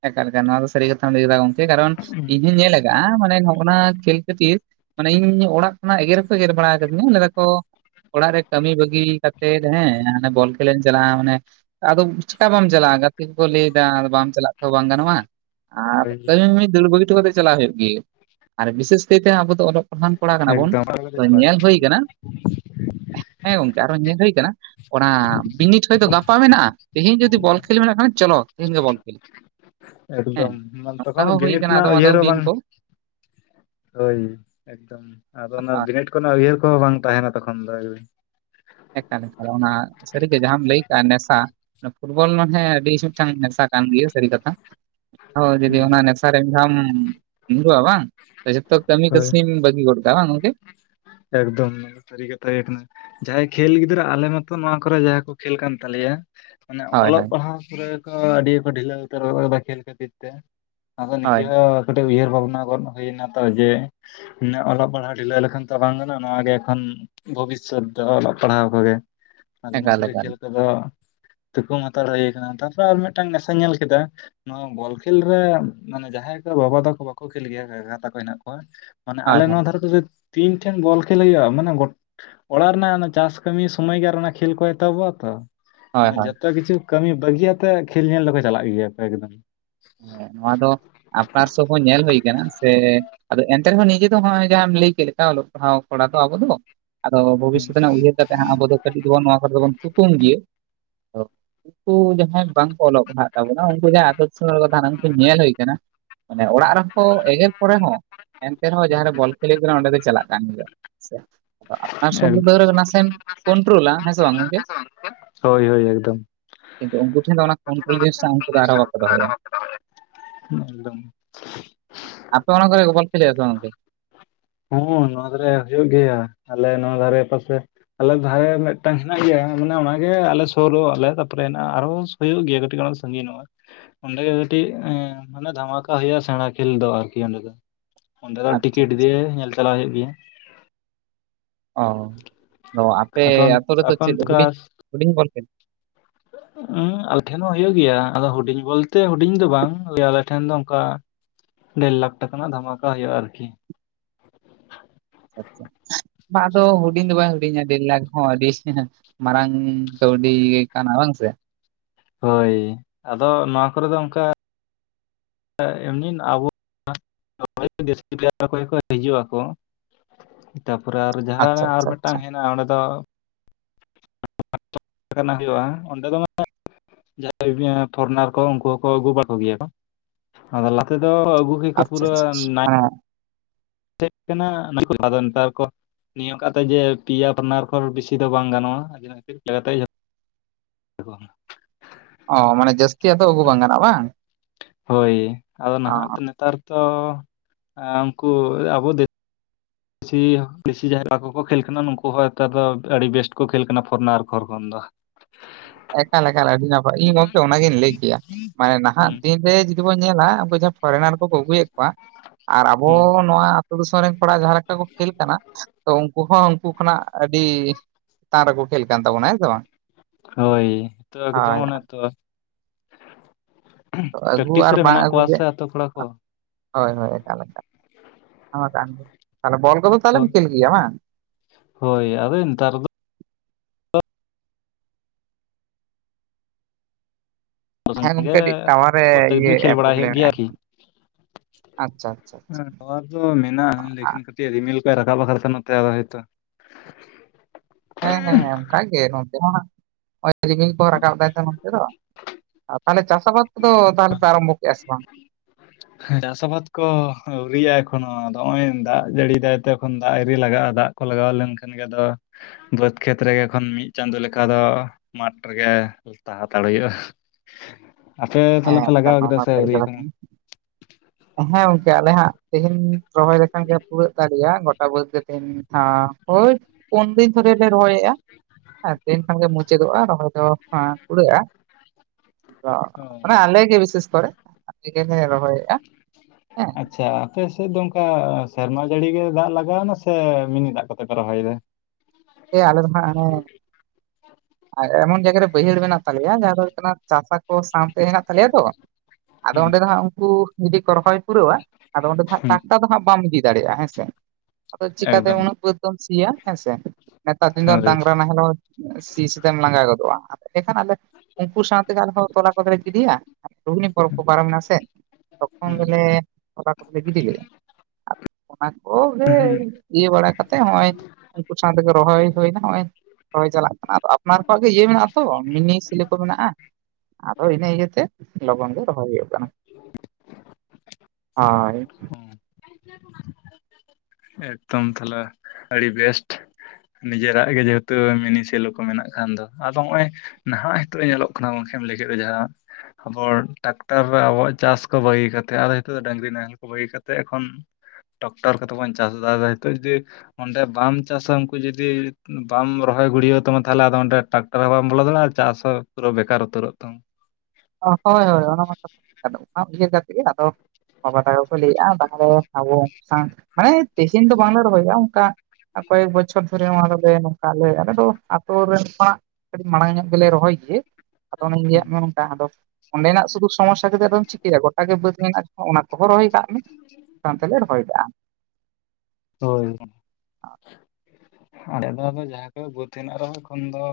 ᱮᱠᱟᱞ-ᱮᱠᱟᱞ ᱱᱚᱣᱟ ᱫᱚ ᱥᱟᱹᱨᱤ ᱠᱟᱛᱷᱟᱢ ᱞᱟᱹᱭ ᱠᱮᱫᱟ ᱜᱚᱝᱠᱮ ᱠᱟᱨᱚᱱ ᱤᱧ ᱦᱚᱧ ᱧᱮᱞ ᱠᱟᱜ ᱢᱟᱱᱮ ᱱᱚᱜ-ᱱᱟ ᱠᱷᱮᱞ ᱠᱷᱟᱹᱛᱤᱨ ᱢᱟᱱᱮ ᱤᱧ ᱚᱲᱟᱜ ᱠᱷᱚᱱᱟᱜ ᱮᱜᱮᱨᱠᱚ ᱮᱜᱮᱨ ᱵᱟᱲᱟ ᱟᱠᱟᱫᱤᱧᱟ ᱞᱮ ᱫᱟᱠᱚ ᱚᱲᱟᱜ ᱨᱮ ᱠᱟᱹᱢᱤ ᱵᱟᱹᱜᱤ ᱠᱟᱛᱮᱫ ᱦᱮᱸ ᱦᱟᱱᱮ ᱵᱚᱞ ᱠᱷᱮᱞ ᱮᱢ ᱪᱟᱞᱟᱜ-ᱟ ᱢᱟᱱᱮ ᱟᱫᱚ ᱪᱮᱫᱟ ᱵᱟᱢ ᱪᱟᱞᱟᱜ-ᱟ ᱜᱟᱛᱮ ᱠᱚᱠᱚ ᱞᱟᱹᱭ ᱫᱟ ᱟᱫᱚ ᱵᱟᱢ ᱪᱟᱞᱟᱜ-ᱟ ᱛᱚ ᱵᱟᱝ ᱜᱟᱱᱚᱜᱼᱟ ᱟᱨ ᱳᱭ ᱠᱟᱹᱢᱤ ᱢᱟᱢᱤ ᱫᱟᱹᱲ ᱵᱟᱜᱤ ᱦᱚᱴᱳ ᱠᱟᱛᱮ ᱪᱟᱞᱟᱣ ᱦᱩᱭᱩᱜ ᱜᱮᱭᱟ ᱟᱨ ᱵᱤᱥᱮᱥ ᱠᱟᱭᱛᱮ ᱟᱵᱚ ᱫᱚ ᱚᱞᱚᱜ ᱯᱨᱚᱫᱷᱟᱱ ᱠᱚᱲᱟ ᱠᱟᱱᱟ ᱵᱚᱱ ᱮᱠᱫᱚᱢ ᱚᱱᱟ ᱠᱚᱫᱚ ᱪᱟᱞᱟᱣ ᱧᱮᱞ ᱦᱩᱭᱩᱜᱼᱟ ᱦᱩᱭ ᱠᱟᱱᱟ ᱦᱮᱸ ᱜᱚᱝᱠᱮ ᱟᱨᱚ ᱧᱮᱞ ᱦᱩᱭ ᱠᱟᱱᱟ ᱚᱱᱟ ᱵᱤᱱᱤᱰ ᱦᱚᱭᱛᱳ ᱜᱟᱯᱟ ᱢᱮᱱᱟᱜᱼᱟ ᱛᱮᱦᱤᱧ ᱡᱩᱫᱤ ᱵᱚᱞ ᱠᱷᱮᱞ ᱢᱮᱱᱟᱜ ᱠᱷᱟᱱ ᱪᱚᱞᱚ ᱛᱮᱦᱤᱧ ᱜᱮ ᱵᱚᱞ ᱠᱷᱮᱞ ᱾ ᱮᱠᱫᱚᱢ ᱢᱟᱱᱮ ᱛᱚᱠᱷᱚᱱ ᱦᱚᱸ ᱦᱩᱭ ᱵᱤᱱᱤᱰ ᱠᱟᱱᱟ ᱨᱮᱱᱟᱜ ᱟᱫᱚᱢ ᱩᱭᱦᱟᱨ ᱟᱫᱚᱢ ᱦᱚᱸ ᱫᱤᱱ ᱵᱟᱝ ᱠᱚ ᱦᱳᱭ ᱮᱠᱫᱚᱢ ᱟᱫᱚ ᱚᱱᱟ ᱵᱤᱱᱤᱰ ᱠᱚᱨᱮᱱᱟᱜ ᱩᱭᱦᱟᱹᱨ ᱠᱚᱦᱚᱸ ᱵᱟᱝ ᱛᱟᱦᱮᱱᱟ ᱛᱚᱠᱷᱚᱱ ᱫᱚ ᱮᱠᱟᱞ ᱮᱠᱟᱞ ᱚᱱᱟ ᱥᱟᱹᱨᱤᱜᱮ ᱡᱟᱦᱟᱸᱢ ᱞᱟᱹᱭ ᱠᱟᱜᱼᱟ ᱱᱮᱥᱟ ᱯᱷᱩᱴᱵᱚᱞ ᱦᱮᱸ ᱟᱹᱰᱤ ᱢᱤᱫᱴᱟᱝ ᱱᱮᱥᱟ ᱠᱟᱱ ᱜᱮᱭᱟ ᱥᱟᱹᱨᱤ ᱠᱟᱛᱷᱟ ᱦᱳᱭ ᱡᱚᱫᱤ ᱦᱩᱸ ᱚᱱᱟ ᱱᱮᱥᱟ ᱟᱨ ᱢᱤᱫ ᱫᱟᱢ ᱧᱩᱨᱩᱜᱼᱟ ᱵᱟᱝ ᱛᱚ ᱠᱟᱹᱢᱤ ᱦᱳᱭ ᱠᱟᱹᱥᱱᱤ ᱵᱟᱹᱜᱤ ᱜᱚᱫ ᱠᱟᱜᱼᱟ ᱵᱟᱝ ᱜᱚᱝᱠᱮ ᱮᱠᱫᱚᱢ ᱱᱚᱣᱟ ᱫᱚ ᱥᱟᱹᱨᱤ ᱠᱟᱛᱷᱟ ᱜᱮ ᱠᱟᱱᱟ ᱡᱟᱦᱟᱸᱭ ᱠᱷᱮᱞ ᱜᱤᱫᱽᱨᱟᱹ ᱟᱞᱮ ᱢᱟᱛᱚ ᱱᱚᱣᱟ ᱠᱚᱨᱮ ᱡᱟᱦᱟᱸᱭ ᱠᱚ ᱠᱷᱮᱞ ᱠᱟᱱ ᱛᱟᱞᱮᱭᱟ ᱢᱟᱱᱮ ᱦᱳᱭ ᱚᱞᱚᱜ ᱦᱳᱭ ᱯᱟᱲᱦᱟᱣ ᱯᱩᱨᱟᱹ ᱠᱚ ᱟᱹᱰᱤ ᱠᱚ ᱰᱷᱤᱞᱟᱹᱣ ᱩᱛᱟᱹᱨ ᱟᱠᱟᱫᱟ ᱠᱷᱮᱞ ᱠᱷᱟᱹᱛᱤᱨ ᱛᱮ ᱟᱫᱚ ᱦᱳᱭ ᱱᱤᱡᱮ ᱦᱚᱸ ᱠᱟᱹᱴᱤᱡᱽ ᱩᱭᱦᱟᱹᱨ ᱵᱷᱟᱵᱱᱟ ᱜᱚᱫ ᱦᱩᱭᱱᱟ ᱛᱚ ᱡᱮ ᱩᱱᱟᱹᱜ ᱚᱞᱚᱜ ᱯᱟᱲᱦᱟᱜ ᱰᱷᱤᱞᱟᱹᱣ ᱞᱮᱠᱷᱟᱱ ᱛᱚ ᱵᱟᱝ ᱜᱟᱱᱚᱜ ᱱᱚᱣᱟ ᱜᱮ ᱮᱠᱷᱚᱱ ᱵᱷᱚᱵᱤᱥᱥᱚᱛ ᱫᱚ ᱚᱞᱚᱜ ᱯᱟᱲᱦᱟᱣ ᱠᱚᱜᱮ ᱟᱫᱤ ᱮᱠᱟᱞ ᱱᱚᱣᱟ ᱮᱠᱟᱞ ᱠᱷᱮᱞ ᱠᱚᱫᱚ ᱛᱩᱠᱩᱢ ᱦᱟᱛᱟᱲ ᱦᱩᱭ ᱟᱠᱟᱱᱟ ᱛᱟᱯᱚᱨ ᱟᱨ ᱢᱤᱫᱴᱟᱝ ᱱᱮᱥᱟᱧ ᱧᱮᱞ ᱠᱮᱫᱟ ᱱᱚᱣᱟ ᱵᱚᱞ ᱠᱷᱮᱞ ᱨᱮ ᱢᱟᱱᱮ ᱡᱟᱦᱟᱸᱭ ᱠᱚ ᱵᱟᱵᱟ ᱛᱟᱠᱚ ᱵᱟᱠᱚ ᱠᱷᱮᱞ ᱜᱮᱭᱟ ᱜᱟ ᱛᱟᱠᱚ ᱚᱠᱚᱭ ᱦᱮᱱᱟᱜ ᱠᱚᱣᱟ ᱢᱟᱱᱮ ᱦᱳᱭ ᱟᱞᱮ ᱦᱳᱭ ᱱᱚᱣᱟ ᱫᱷᱟᱨᱮ ᱛᱤᱱ ᱴᱷᱮᱱ ᱵᱚᱞ ᱠᱷᱮᱞ ᱦᱩᱭᱩᱜᱼᱟ ᱢᱟᱱᱮ ᱜᱚᱴ ᱚᱲᱟᱜ ᱨᱮᱱᱟᱜ ᱪᱟᱥ ᱠᱟᱹᱢᱤ ᱥᱚᱢᱚᱭ ᱜᱮ ᱟᱨ ᱚᱱᱟ ᱠᱷᱮᱞ ᱠᱚ ᱮᱛᱚᱦᱚᱵᱚᱜ-ᱟᱛᱚ ᱦᱳᱭ ᱦᱳᱭ ᱢᱟᱱᱮ ᱡᱚᱛᱚ ᱠᱤᱪᱷᱩ ᱠᱟᱹᱢᱤ ᱵᱟᱹᱜᱤᱭᱟᱛᱮ ᱠᱷᱮᱞ ᱧᱮᱞ ᱫᱚᱠᱚ ᱪᱟᱞᱟᱜ ᱜᱮᱭᱟ ᱠᱚ ᱮᱠᱫᱚᱢ᱾ ᱦᱮᱸ ᱱᱚᱣᱟ ᱫᱚ ᱟᱯᱱᱟᱨ ᱥᱚᱢᱚᱭ ᱧᱮᱞ ᱦᱩᱭ ᱟᱠᱟᱱᱟ ᱥᱮ ᱟᱫᱚ ᱮᱱᱛᱮ ᱨᱮᱦᱚᱸ ᱱᱤᱡᱮ ᱫᱚ ᱱᱚᱜᱼᱚᱭ ᱡᱟᱦᱟᱸᱢ ᱞᱟᱹᱭ ᱠᱮᱫ ᱞᱮᱠᱟ ᱚᱞᱚᱜ ᱯᱟᱲᱦᱟᱣ ᱠᱚᱲᱟ ᱛᱚ ᱟᱵᱚ ᱫᱚ ᱟᱫᱚ ᱦᱩᱸ ᱵᱷᱚᱵᱤᱥᱥᱚᱛ ᱨᱮᱱᱟᱜ ᱩᱭᱦᱟᱹᱨ ᱠᱟᱛᱮ ᱦᱟᱸᱜ ᱟᱵᱚ ᱫᱚ ᱠᱟᱹᱴᱤᱡ ᱫᱚᱵᱚ ᱱᱚᱣᱟ ᱠᱚᱨᱮ ᱫᱚᱵᱚᱱ ᱛᱷᱩᱠᱩᱢ ᱜᱮᱭᱟ᱾ ᱩᱝᱠᱩ ᱡᱟᱦᱟᱸᱭ ᱵᱟᱝ ᱠᱚ ᱚᱞᱚᱜ ᱯᱟᱲᱦᱟᱜ ᱛᱟᱵᱚᱱᱟ ᱩᱝᱠᱩ ᱟᱫᱚ ᱩᱱ ᱥᱚᱢᱚᱭ ᱨᱮᱠᱚ ᱫᱟᱬᱟᱱ ᱛᱮ ᱧᱮᱞ ᱦᱩᱭ ᱠᱟᱱᱟ ᱢᱟᱱᱮ ᱚᱲᱟᱜ ᱨᱮᱦᱚᱸ ᱠᱚ ᱮᱜᱮᱨ ᱯᱚᱨᱮ ᱦᱚᱸ ᱮᱱᱛᱮ ᱨᱮᱦᱚᱸ ᱦᱩᱸ ᱡᱟᱦᱟᱸᱨᱮ ᱵᱚᱞ ᱠᱷᱮᱞ ᱦᱩᱭᱩᱜ ᱠᱟᱱᱟ ᱚᱸᱰᱮ ᱫᱚ ᱪᱟᱞᱟᱜ ᱠᱟᱱ ᱜᱮᱭᱟ ᱥᱮ ᱟᱯᱱᱟᱨ ᱦᱩᱸ ᱥᱚᱵ ᱵᱤᱫᱟᱹᱞ ᱮᱠᱫᱚᱢ ᱨᱮᱦᱚᱸ ᱥᱮᱢ ᱠᱚᱱᱴᱨᱳᱞᱟ ᱦᱮᱸᱥᱮ ᱵᱟᱝ ᱦᱳᱭ ᱦᱳᱭ ᱮᱠᱫᱚᱢ᱾ ᱠᱤᱱᱛᱩ ᱩᱱᱠᱩ ᱴᱷᱮᱱ ᱫᱚ ᱚᱱᱟ ᱠᱚᱱᱴᱨᱳᱞ ᱡᱤᱱᱤᱥ ᱥᱟᱶ ᱩᱱᱠᱩ ᱫᱚ ᱟᱨᱚ ᱵᱟᱠᱚ ᱫᱚᱦᱚᱭᱟ᱾ ᱮᱠᱫᱚᱢ ᱟᱯᱮ ᱚᱱᱟ ᱠᱚᱨᱮ ᱵᱚᱞ ᱠᱷᱮᱞ ᱦᱩᱭᱩᱜᱼᱟ ᱥᱮ ᱵᱟᱝ ᱜᱚᱝᱠᱮ? ᱦᱩᱸ, ᱱᱚᱣᱟ ᱫᱷᱟᱨᱮ ᱦᱩᱭᱩᱜ ᱜᱮᱭᱟ ᱟᱞᱮ ᱱᱚᱣᱟ ᱫᱷᱟᱨᱮ ᱯᱟᱥᱮ᱾ ᱟᱞᱮ ᱫᱷᱟᱨᱮ ᱢᱤᱫᱴᱟᱝ ᱦᱮᱱᱟᱜ ᱜᱮᱭᱟ ᱢᱟᱱᱮ ᱚᱱᱟ ᱜᱮ ᱟᱞᱮ ᱥᱩᱨᱚᱜ ᱟᱞᱮ ᱛᱟᱨᱯᱚᱨᱮ ᱦᱮᱱᱟᱜ ᱟᱨᱚ ᱦᱩᱭᱩᱜ ᱜᱮᱭᱟ ᱠᱟᱹᱴᱤᱡ ᱜᱟᱱ ᱥᱟᱺᱜᱧᱚᱜᱼᱟ᱾ ᱚᱸᱰᱮ ᱜᱮ ᱠᱟᱹᱴᱤᱡ ᱢᱟᱱᱮ ᱫᱷᱟᱢᱟᱠᱟ ᱦᱩᱭᱩᱜᱼᱟ ᱥᱮᱬᱟ ᱠᱷᱮᱞ ᱫᱚ ᱟᱨᱠᱤ ᱚᱸᱰᱮ ᱜᱮ ᱚᱸᱰᱮ ᱫᱚ ᱟᱪᱪᱷᱟ ᱴᱤᱠᱤᱴ ᱫᱤᱭᱮ ᱧᱮᱞ ᱪᱟᱞᱟᱣ ᱦᱩᱭᱩᱜ ᱜᱮᱭᱟ᱾ ᱚ ᱟᱫᱚ ᱟᱯᱮ ᱚᱱ ᱟᱛᱳ ᱨᱮᱫᱚ ᱟᱯᱮ ᱪᱮᱫ ᱚᱱᱛᱮ ᱞᱮᱠᱟ ᱦᱩᱰᱤᱧ ᱦᱩᱰᱤᱧ ᱵᱚᱞ ᱠᱷᱮᱞ? ᱦᱩᱸ ᱟᱞᱮ ᱴᱷᱮᱱ ᱦᱚᱸ ᱦᱩᱭᱩᱜ ᱜᱮᱭᱟ ᱟᱫᱚ ᱦᱩᱰᱤᱧ ᱵᱚᱞᱛᱮ ᱦᱩᱰᱤᱧ ᱫᱚ ᱵᱟᱝ ᱞᱮᱭᱟ ᱟᱞᱮ ᱴᱷᱮᱱ ᱫᱚ ᱚᱝᱠᱟ ᱰᱮᱲ ᱞᱟᱠᱷ ᱴᱟᱠᱟ ᱨᱮᱱᱟᱜ ᱫᱷᱟᱢᱟᱠᱟ ᱦᱩᱭᱩᱜᱼᱟ ᱟᱨᱠᱤ ᱟᱪᱪᱷᱟ ᱟᱪᱪᱷᱟ ᱵᱟᱝ ᱟᱫᱚ ᱦᱩᱰᱤᱧ ᱫᱚ ᱵᱟᱝ ᱦᱩᱰᱤᱧᱟ ᱰᱮᱲ ᱞᱟᱠᱷ ᱦᱚᱸ ᱟᱹᱰᱤ ᱢᱟᱨᱟᱝ ᱠᱟᱹᱣᱰᱤ ᱜᱮ ᱠᱟᱱᱟ ᱵᱟᱝ ᱥᱮ ᱦᱳᱭ ᱟᱫᱚ ᱱᱚᱣᱟ ᱠᱚᱨᱮ ᱫᱚ ᱚᱝᱠᱟ ᱮᱢᱱᱤ ᱟᱵᱚ ᱱᱚᱣᱟ ᱰᱤᱥᱴᱤᱠ ᱠᱷᱚᱱ ᱜᱮ ᱠᱚ ᱦᱤᱡᱩᱜ-ᱟ ᱠᱚ ᱛᱟᱯᱚᱨᱮ ᱟᱨ ᱡᱟᱦᱟᱸ ᱟᱪᱪᱷᱟ ᱟᱨ ᱟᱪᱪᱷᱟ ᱢᱤᱫᱴᱟᱝ ᱟᱪᱪᱷᱟ ᱦᱮᱱᱟᱜᱼᱟ ᱚᱸᱰᱮ ᱫᱚ ᱮᱠᱷᱚᱱ ᱦᱚᱸ ᱦᱩᱭᱩᱜᱼᱟ ᱚᱸᱰᱮ ᱫᱚ ᱢᱟᱱᱮ ᱡᱟᱦᱟᱸᱭ ᱯᱷᱚᱨᱱᱟᱨ ᱠᱚ ᱩᱝᱠᱩ ᱦᱚᱸᱠᱚ ᱟᱹᱜᱩ ᱵᱟᱲᱟ ᱠᱚ ᱜᱮᱭᱟ ᱠᱚ ᱟᱫᱚ ᱞᱟᱦᱟ ᱛᱮ ᱫᱚ ᱟᱹᱜᱩ [unintelligible] ᱟᱪᱪᱷᱟ ᱯᱩᱨᱟᱹ ᱟᱪᱪᱷᱟ ᱱᱟ [unintelligible] ᱢᱟᱱᱮ ᱠᱟᱱᱟ [unintelligible] ᱫᱚ ᱱᱮᱛᱟᱨ [unintelligible] ᱠᱚ ᱱᱤᱭᱟᱹᱠᱟ ᱛᱮ ᱡᱮ ᱯᱮᱭᱟ ᱯᱟᱴᱱᱟᱨ ᱠᱷᱚᱱ ᱵᱤᱥᱤ ᱫᱚ ᱵᱟᱝ ᱜᱟᱱᱚᱜᱼᱟ [unintelligible] ᱛᱷᱩᱝ ᱚ ᱢᱟᱱᱮ ᱡᱟᱹᱥᱛᱤ ᱟᱫᱚ ᱟᱹᱜᱩ ᱵᱟᱝ ᱜᱟᱱᱚᱜᱼᱟ ᱵᱟᱝ? ᱦᱳᱭ ᱟᱫᱚ ᱚ ᱱᱟᱦᱟᱜ ᱛᱚ ᱱᱮᱛᱟᱨ ᱛᱚ ᱟᱸ ᱩᱝᱠᱩ ᱟᱵᱚ ᱵᱤᱥᱤ ᱵᱤᱥᱤ ᱡᱟᱦᱟᱸ ᱟᱠᱚ ᱠᱚ ᱠᱷᱮᱞ ᱠᱟᱱᱟ ᱱᱩᱠᱩ ᱦᱚᱸ ᱱᱮᱛᱟᱨ ᱫᱚ ᱟᱹᱰᱤ ᱵᱮᱥᱴ ᱠᱚ ᱠᱷᱮᱞ ᱠᱟᱱᱟ ᱯᱷᱚᱨᱱᱟᱚᱨ ᱠᱷᱚᱱ ᱫᱚ᱾ ᱮᱠᱟᱞ ᱮᱠᱟᱞ ᱟᱹᱰᱤ ᱱᱟᱯᱟᱭ ᱤᱧ ᱦᱚ ᱜᱚᱝᱠᱮ ᱚᱱᱟᱜᱤᱧ ᱞᱟᱹᱭ ᱠᱮᱭᱟ ᱢᱟᱱᱮ ᱱᱟᱦᱟᱜ ᱦᱩᱸ ᱫᱤᱱ ᱨᱮ ᱡᱩᱫᱤ ᱵᱚᱱ ᱧᱮᱞᱟ ᱟᱠᱚ ᱡᱟᱦᱟᱸ ᱯᱷᱚᱨᱮᱱᱟᱨ ᱠᱚᱠᱚ ᱟᱹᱜᱩᱭᱮᱫ ᱠᱚᱣᱟ ᱟᱨ ᱟᱵᱚ ᱦᱩᱸ ᱱᱚᱣᱟ ᱟᱛᱳ ᱫᱤᱥᱚᱢ ᱨᱮᱱ ᱠᱚᱲᱟ ᱡᱟᱦᱟᱸ ᱞᱮᱠᱟ ᱠᱚ ᱠᱷᱮᱞ ᱠᱟᱱᱟ ᱛᱚ ᱩᱝᱠᱩ ᱦᱚᱸ ᱩᱝᱠᱩ ᱠᱷᱚᱱᱟᱜ ᱟᱹᱰᱤ ᱪᱮᱛᱟᱱ ᱨᱮᱠᱚ ᱠᱷᱮᱞ ᱠᱟᱱ ᱛᱟᱵᱚᱱᱟ ᱦᱮᱸ ᱥᱮ ᱵᱟᱝ ᱦᱳᱭ ᱛᱚ ᱮᱠᱫᱚᱢ ᱦᱳᱭ ᱚᱱᱮ ᱛᱚ ᱟᱹᱜᱩ ᱯᱮᱠᱴᱤᱥ ᱟᱨ ᱨᱮ ᱵᱟᱝ ᱢᱮᱱᱟᱜ ᱟᱹᱜᱩ ᱠᱚᱣᱟ ᱜᱮ ᱥᱮ ᱟᱛᱳ ᱠᱚᱲᱟ ᱠᱚ ᱦᱳᱭ ᱦᱳᱭ ᱮᱠᱟᱞ ᱮᱠᱟᱞ ᱚᱱᱟ ᱢᱟ ᱠᱟᱱ ᱜᱮ ᱛᱟᱦᱚᱞᱮ ᱵᱚᱞ ᱠᱚᱫᱚ ᱛᱟᱦᱚᱞᱮᱢ ᱠᱷᱮᱞ ᱜᱮᱭᱟ ᱵᱟᱝ? ᱦᱳᱭ ᱟᱫᱚ ᱱᱮᱛᱟᱨ ᱫᱚ ᱦᱮᱸ ᱜᱚᱝᱠᱮ ᱥᱚᱝᱜᱮ ᱠᱟᱹᱴᱤᱡ ᱴᱟᱣᱟᱨ ᱨᱮ ᱯᱨᱚᱛᱮᱠ ᱫᱤᱱ ᱤᱭᱟᱹ ᱠᱷᱮᱞ ᱵᱟᱲᱟᱭ ᱦᱩᱭᱩᱜ ᱜᱮᱭᱟ ᱯᱨᱚᱵᱞᱮᱢᱮᱜᱼᱟ ᱟᱨᱠᱤ᱾ ᱟᱪᱪᱷᱟ ᱟᱪᱪᱷᱟ ᱦᱮᱸ ᱴᱟᱣᱟᱨ ᱫᱚ ᱢᱮᱱᱟᱜᱼᱟ ᱟ ᱞᱮᱠᱤᱱ ᱠᱟ ᱪᱮ ᱨᱢᱤᱞ ᱠᱚᱟᱭ ᱨᱟᱠᱟᱵ ᱟᱠᱟᱫᱟ ᱱᱚᱛᱮ ᱟᱫᱚ ᱦᱚᱭᱛᱚ᱾ ᱦᱮᱸ ᱦᱮ‌ᱸ ᱦᱮᱸ ᱚᱝᱠᱟ ᱜᱮ ᱱᱚᱛᱮ ᱦᱚᱸ ᱦᱟᱸᱜ ᱨᱤᱢᱤᱞ ᱠᱚ ᱨᱟᱠᱟᱵ ᱫᱟᱭ ᱛᱚ ᱱᱚᱱᱛᱮ ᱫᱚ ‌ᱟᱨ ᱛᱟᱦᱞᱮ ᱪᱟᱥᱟᱵᱟᱫ ᱠᱚᱫᱚ ᱛᱟᱦᱚᱞᱮ ᱯᱮ ᱟᱨᱟᱢᱵᱷᱚ ᱠᱮᱜᱼᱟ ᱥᱮ ᱵᱟᱝ? [inaudible] ᱪᱟᱥ ᱟᱵᱟᱫ ᱠᱚ ᱟᱹᱣᱨᱤᱭᱟᱜᱼᱟ ᱮᱠᱷᱚᱱ‌ ᱦᱚᱸ ᱟᱫᱚ ᱦᱚᱸᱜ-ᱚᱭ ᱫᱟᱜ ᱡᱟᱹᱲᱤᱭ ᱫᱟᱭ ‌ᱛᱚ ᱮᱠᱷᱚᱱ ᱫᱟᱜ ᱟᱣᱨᱤ ᱞᱟᱜᱟᱜᱼᱟ ᱫᱟᱜ ᱠᱚ ᱞᱟᱜᱟᱣ ᱞᱮᱱᱠᱷᱟᱱ ᱜᱮ ᱟᱫᱚ ᱵᱟᱹᱫᱽ ᱠᱷᱮᱛ ᱨᱮᱜᱮ ᱮᱠᱷᱚᱱ ᱢᱤᱫ ᱪᱟᱸᱫᱳ ᱞᱮᱠᱟ ᱫᱚ ᱢᱟᱴᱷ ᱨᱮᱜᱮ ᱛᱟᱸᱦᱮ ᱦᱟᱛᱟᱲ ᱦᱩᱭᱩᱜᱼᱟ, ᱟᱯᱮ ᱛᱟᱦᱚᱞᱮ ᱦᱮᱸ ᱯᱮ ᱮᱠᱟᱞ ᱞᱟᱜᱟᱣ ᱱᱚᱣᱟ ᱠᱮᱫᱟ ᱢᱟ ᱥᱮ ᱥᱟᱹᱨᱤ ᱟᱹᱣᱨᱤ ᱠᱟᱛᱷᱟ ᱟᱠᱚ? ᱠᱟᱱᱟ [inaudible] ᱦᱮᱸ ᱜᱚᱝᱠᱮ ᱟᱞᱮ ᱦᱟᱸᱜ ᱛᱦᱮᱧ ᱨᱚᱦᱚᱭ ᱞᱮᱠᱷᱟᱱ ᱜᱮ ᱯᱩᱨᱟᱹᱜ ᱛᱟᱞᱮᱭᱟ ᱜᱚᱴᱟ ᱵᱟᱹᱫᱽ ᱜᱮ ᱛᱮᱧ ᱦᱳ ᱯᱩᱱᱫᱤᱱ ᱯᱚᱨᱮ ᱞᱮ ᱨᱚᱦᱮᱫᱼᱟ᱾ ᱟᱨ ᱛᱮᱦᱮᱧ ᱠᱷᱟᱱᱜ ᱜᱮ ᱢᱩᱪᱟᱹᱫᱚᱜᱼᱟ ᱨᱚᱦᱚᱭ ᱫᱚ ᱠᱩᱲᱟᱹᱜᱼᱟ᱾ ᱦᱳᱭ ᱢᱟᱱᱮ ᱟᱞᱮ ᱜᱮ ᱵᱤᱥᱮᱥ ᱠᱚᱨᱮ ᱟᱞᱮ ᱜᱮᱞᱮ ᱨᱚᱦᱚᱭᱮᱫᱼᱟ ᱦᱮᱸ᱾ ᱟᱯᱮᱥᱮᱫ ᱫᱚ ᱚᱱᱠᱟ ᱥᱮᱨᱢᱟ ᱡᱟᱹᱲᱤ ᱜᱮ ᱫᱟᱜ ᱞᱟᱜᱟᱣᱱᱟ ᱥᱮ ᱢᱤᱱᱤ ᱫᱟᱜ ᱠᱚᱛᱮ ᱯᱮ ᱨᱚᱦᱚᱭᱮᱫᱟ? ᱮ ᱟᱞᱮ ᱫᱚᱱᱟᱜ ᱮ ᱟᱨ ᱮᱢᱚᱱ ᱡᱟᱭᱜᱟᱨᱮ ᱵᱟᱹᱭᱦᱟᱹᱲ ᱢᱮᱱᱟᱜ ᱛᱟᱞᱮᱭᱟ ᱡᱟᱦᱟᱸ ᱫᱚ ᱦᱩᱭᱩᱜ ᱠᱟᱱᱟ ᱪᱟᱥᱟ ᱠᱚ ᱥᱟᱶᱛᱮ ᱦᱮᱱᱟᱜ ᱛᱟᱞᱮᱭᱟ ᱛᱚ ᱟᱫᱚ ᱦᱩᱸ ᱚᱸᱰᱮ ᱫᱚ ᱦᱟᱸᱜ ᱩᱱᱠᱩ ᱡᱩᱫᱤ ᱠᱚ ᱨᱚᱦᱚᱭ ᱯᱩᱨᱟᱹᱣ-ᱟ ᱟᱫᱚ ᱚᱸᱰᱮ ᱫᱚᱜ ᱦᱩᱸ ᱴᱟᱠᱴᱟ ᱫᱚ ᱦᱟᱜ ᱵᱟᱢ ᱤᱫᱤ ᱫᱟᱲᱮᱭᱟᱜᱼᱟ ᱦᱮᱸᱥᱮ ᱟᱫᱚ ᱪᱤᱠᱟᱛᱮ ᱮᱠᱫᱚᱢ ᱩᱱᱟᱹᱜ ᱵᱟᱹᱫᱽ ᱫᱚᱢ ᱥᱤᱭᱟ ᱦᱮᱸ ᱥᱮ᱾ ᱱᱮᱛᱟᱨ ᱫᱤᱱ ᱫᱚ ᱦᱳᱭ ᱰᱟᱝᱨᱟ ᱱᱟᱦᱮᱞᱳ ᱥᱤ ᱥᱤᱛᱮᱢ ᱞᱟᱸᱜᱟ ᱜᱚᱫᱚᱜᱼᱟ ᱟᱫᱚ ᱮᱰᱮᱠᱷᱟᱱ ᱟᱞᱮ ᱩᱱᱠᱩ ᱥᱟᱶᱛᱮᱜᱮ ᱟᱞᱮᱦᱚᱸ ᱛᱚᱞᱟ ᱠᱚᱫᱚᱞᱮ ᱜᱤᱰᱤᱭᱟ ᱨᱩᱜᱷᱱᱤ ᱯᱚᱨᱚᱵᱽ ᱠᱚ ᱯᱟᱨᱚᱢᱮᱱᱟ ᱥᱮ ᱛᱚᱠᱷᱚᱱ ᱦᱩᱸ ᱜᱮᱞᱮ ᱛᱚᱞᱟ ᱠᱚᱫᱚᱞᱮ ᱜᱤᱰᱤ ᱠᱮᱭᱟ᱾ ᱚᱱᱟ ᱠᱚᱜᱮ ᱦᱩᱸ ᱤᱭᱟᱹ ᱵᱟᱲᱟ ᱠᱟᱛᱮ ᱦᱚᱸᱜᱼᱚᱭ ᱩᱱᱠᱩ ᱥᱟᱶᱛᱮᱠᱚ ᱨᱚᱦᱚᱭ ᱦᱩᱭᱱᱟ ᱱᱚᱜᱼᱚᱭ ᱨᱚᱦᱚᱭ ᱪᱟᱞᱟᱜ ᱠᱟᱱᱟ ᱟᱫᱚ ᱟᱯᱱᱟᱨ ᱠᱚᱣᱟᱜ ᱜᱮ ᱤᱭᱟᱹ ᱢᱮᱱᱟᱜᱼᱟ ᱛᱚ ᱢᱤᱱᱤ ᱥᱤᱞᱮ ᱠᱚ ᱢᱮᱱᱟᱜᱼᱟ᱾ ᱟᱫᱚ ᱤᱱᱟᱹ ᱤᱭᱟᱹᱛᱮ ᱞᱚᱜᱚᱱ ᱜᱮ ᱨᱚᱦᱚᱭ ᱦᱩᱭᱩᱜ ᱠᱟᱱᱟ᱾ ᱦᱳᱭ ᱮᱠᱫᱚᱢ ᱛᱟᱦᱚᱞᱮ ᱟᱹᱰᱤ ᱵᱮᱥᱴ᱾ ᱱᱤᱡᱮᱨᱟᱜ ᱜᱮ ᱡᱮᱦᱮᱛᱩ ᱢᱤᱱᱤ ᱥᱮᱞᱚ ᱠᱚ ᱢᱮᱱᱟᱜ ᱠᱷᱟᱱ ᱫᱚ ᱟᱫᱚ ᱱᱚᱜᱼᱚᱭ ᱱᱟᱦᱟᱜ ᱱᱤᱛᱚᱜ ᱧᱮᱞᱚᱜ ᱠᱟᱱᱟ ᱜᱚᱝᱠᱮᱢ ᱞᱟᱹᱭ ᱠᱮᱫᱼᱟ ᱡᱟᱦᱟᱸ ᱦᱳᱞ ᱴᱟᱠᱴᱟᱨ ᱨᱮ ᱟᱵᱚᱣᱟᱜ ᱪᱟᱥ ᱠᱚ ᱵᱟᱹᱜᱤ ᱠᱟᱛᱮ ᱟ ᱱᱤᱛᱚ ᱰᱟᱝᱨᱤ ᱱᱟᱦᱮᱞ ᱠᱚ ᱵᱟᱹᱜᱤ ᱠᱟᱛᱮ ᱮᱠᱦᱚᱱ ᱴᱟᱠᱴᱚᱨ ᱠᱟᱛᱮ ᱵᱚᱱ ᱪᱟᱥᱫᱟ ᱟᱫᱚ ᱱᱤᱛᱚᱜ ᱡᱩᱫᱤ ᱚᱸᱰᱮ ᱵᱟᱢ ᱪᱟᱥᱟ ᱩᱱᱠᱩ ᱡᱚᱫᱤ ᱵᱟᱢ ᱨᱚᱦᱚᱭ ᱜᱩᱲᱭᱟᱸᱶ ᱛᱟᱢᱟ ᱛᱟᱦᱚᱞᱮ ᱟᱫᱚ ᱚᱸᱰᱮ ᱴᱟᱠ ᱵᱟᱢ ᱵᱚᱞᱚ ᱫᱟᱲᱭᱟᱜᱼᱟ ᱪᱟᱥ ᱦᱚᱸ ᱯᱩᱨᱟᱹ ᱵᱮᱠᱟᱨ ᱩᱛᱟᱹᱨᱚᱜ ᱛᱟᱢᱟ᱾ ᱦᱳᱭ ᱦᱳᱭ ᱚᱱᱟ ᱢᱟ ᱠᱟᱛᱷᱟ ᱟᱫᱚ ᱚᱱᱟ ᱤᱭᱟᱹ ᱠᱟᱛᱮᱜ ᱜᱮ ᱟᱫᱚ ᱵᱟᱵᱟ ᱛᱟᱠᱚᱠᱚ ᱞᱟᱹᱭᱮᱫᱼᱟ ᱛᱟᱦᱚᱞᱮ ᱟᱵᱚ ᱢᱟᱱᱮ ᱛᱮᱦᱤᱧ ᱫᱚ ᱵᱟᱝᱞᱮ ᱨᱚᱦᱚᱭᱼᱟ ᱚᱱᱠᱟ ᱟᱠᱚᱜᱮ ᱵᱚᱪᱷᱚᱨ ᱫᱷᱚᱨᱮ ᱱᱚᱣᱟ ᱫᱚᱞᱮ ᱱᱚᱝᱠᱟ ᱟᱞᱮ ᱫᱚ ᱟ ᱟᱹᱛᱩ ᱨᱮᱱ ᱠᱷᱚᱱᱟᱜ ᱠᱟᱹᱴᱤᱡ ᱢᱟᱲᱟᱝ ᱧᱚᱜ ᱜᱮᱞᱮ ᱨᱚᱦᱚᱭ ᱜᱮᱭᱟᱹ᱾ ᱟᱫᱚ ᱚᱱᱮᱧ ᱞᱟᱹᱭᱟᱫ ᱦᱩᱸ ᱢᱮ ᱚᱱᱠᱟ ᱟᱫᱚ ᱚᱸᱰᱮᱱᱟᱜ ᱥᱩᱫᱩ ᱥᱚᱢᱚᱥᱟ ᱠᱟᱛᱮ ᱫᱚᱢ ᱪᱤᱠᱟᱹᱭᱟ ᱜᱚᱴᱟ ᱜᱮᱮ ᱵᱟᱹᱫᱽ ᱢᱮᱱᱟᱜ ᱚᱱᱟ ᱠᱚᱦᱚᱸ ᱨᱚᱦᱚᱭ ᱠᱟᱜ ᱢᱮ ᱥᱟᱶ ᱛᱮᱞᱮ ᱨᱚᱦᱚᱭ ᱠᱟᱜᱼᱟ ᱦᱳᱭ ᱟᱞᱮ ᱫᱚ ᱟᱫᱚ ᱡᱟᱦᱟᱸ ᱠᱚᱨᱮ ᱵᱟ. ᱫᱽ ᱦᱮᱱᱟᱜ ᱨᱮᱦᱚᱸ ᱮᱠᱷᱚᱱ ᱫᱚ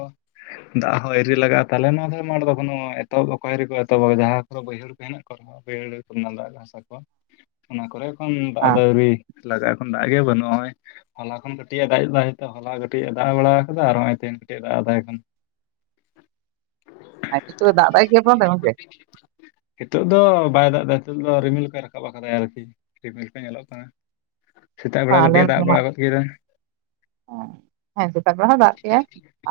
ᱫᱟᱜ ᱦᱚᱸ ᱮᱤᱨᱤ ᱞᱟᱜᱟᱜᱼᱟ ᱛᱟᱦᱚᱞᱮ ᱱᱚᱣᱟ ᱢᱟᱴ ᱫᱚ ᱮᱠᱷᱚᱱᱳ ᱮᱛᱚᱦᱚᱵᱠᱚᱭ ᱮᱨᱤ ᱠᱚ ᱮᱛᱚᱦᱚᱵ ᱡᱟᱦᱟᱸ ᱠᱚᱨᱮ ᱵᱟᱹᱭᱦᱟᱹ ᱦᱮᱱᱟᱜ ᱠᱚᱣᱟ ᱨᱮᱦᱚᱸ [unintelligible] ᱫᱟᱜ ᱦᱟᱥᱟ ᱠᱚ ᱚᱱᱟ ᱠᱚᱨᱮ ᱠᱷᱚᱱ ᱟᱫᱚ ᱟᱹᱨᱤ ᱞᱟᱜᱟᱜ ᱠᱷᱚᱱ ᱫᱟᱜ ᱜᱮ ᱵᱟᱹᱱᱩᱜᱼᱟ ᱦᱚᱜ-ᱚᱭ ᱦᱚᱞᱟ ᱠᱷᱚᱱ ᱠᱟᱹᱴᱤᱡ ᱮ ᱫᱟᱜ ᱦᱚᱞᱟ ᱠᱟᱹᱴᱤᱡ ᱮ ᱫᱟᱜ ᱵᱟᱲᱟ ᱠᱟᱫᱟ ᱟᱨ ᱱᱚᱜᱼᱚᱭ ᱛᱮᱦᱮᱧ ᱠᱟᱹᱴᱤᱡ ᱮ ᱫᱟᱜ ᱮ ᱛᱟᱦᱮᱸ ᱠᱟᱱᱟ [unintelligible] ᱦᱤᱛᱚᱜ ᱫᱚ ᱵᱟᱭ ᱫᱟᱜ ᱮᱫᱟ ᱱᱤᱛᱚᱜ ᱫᱚ ᱨᱤᱢᱤᱞᱠᱟᱭ ᱨᱟᱠᱟᱵ ᱟᱠᱟᱫᱟᱭ ᱟᱨᱠᱤ ᱨᱤᱢᱤᱞ ᱠᱚ ᱧᱮᱞᱚᱜ [inaudible] ᱥᱮᱛᱟᱜ ᱵᱮᱲᱟ ᱟᱞᱮ ᱠᱟᱹᱴᱤᱡ ᱮ ᱫᱟᱜ ᱫᱚ ᱵᱟᱲᱟ ᱦᱟᱸᱜ ᱜᱚᱫ ᱠᱮᱫᱟ ᱦᱮᱸ ᱦᱮᱸ ᱥᱮᱛᱟᱜ ᱵᱮᱲᱟ ᱦᱚᱸ ᱫᱟᱜ ᱠᱮᱟᱭ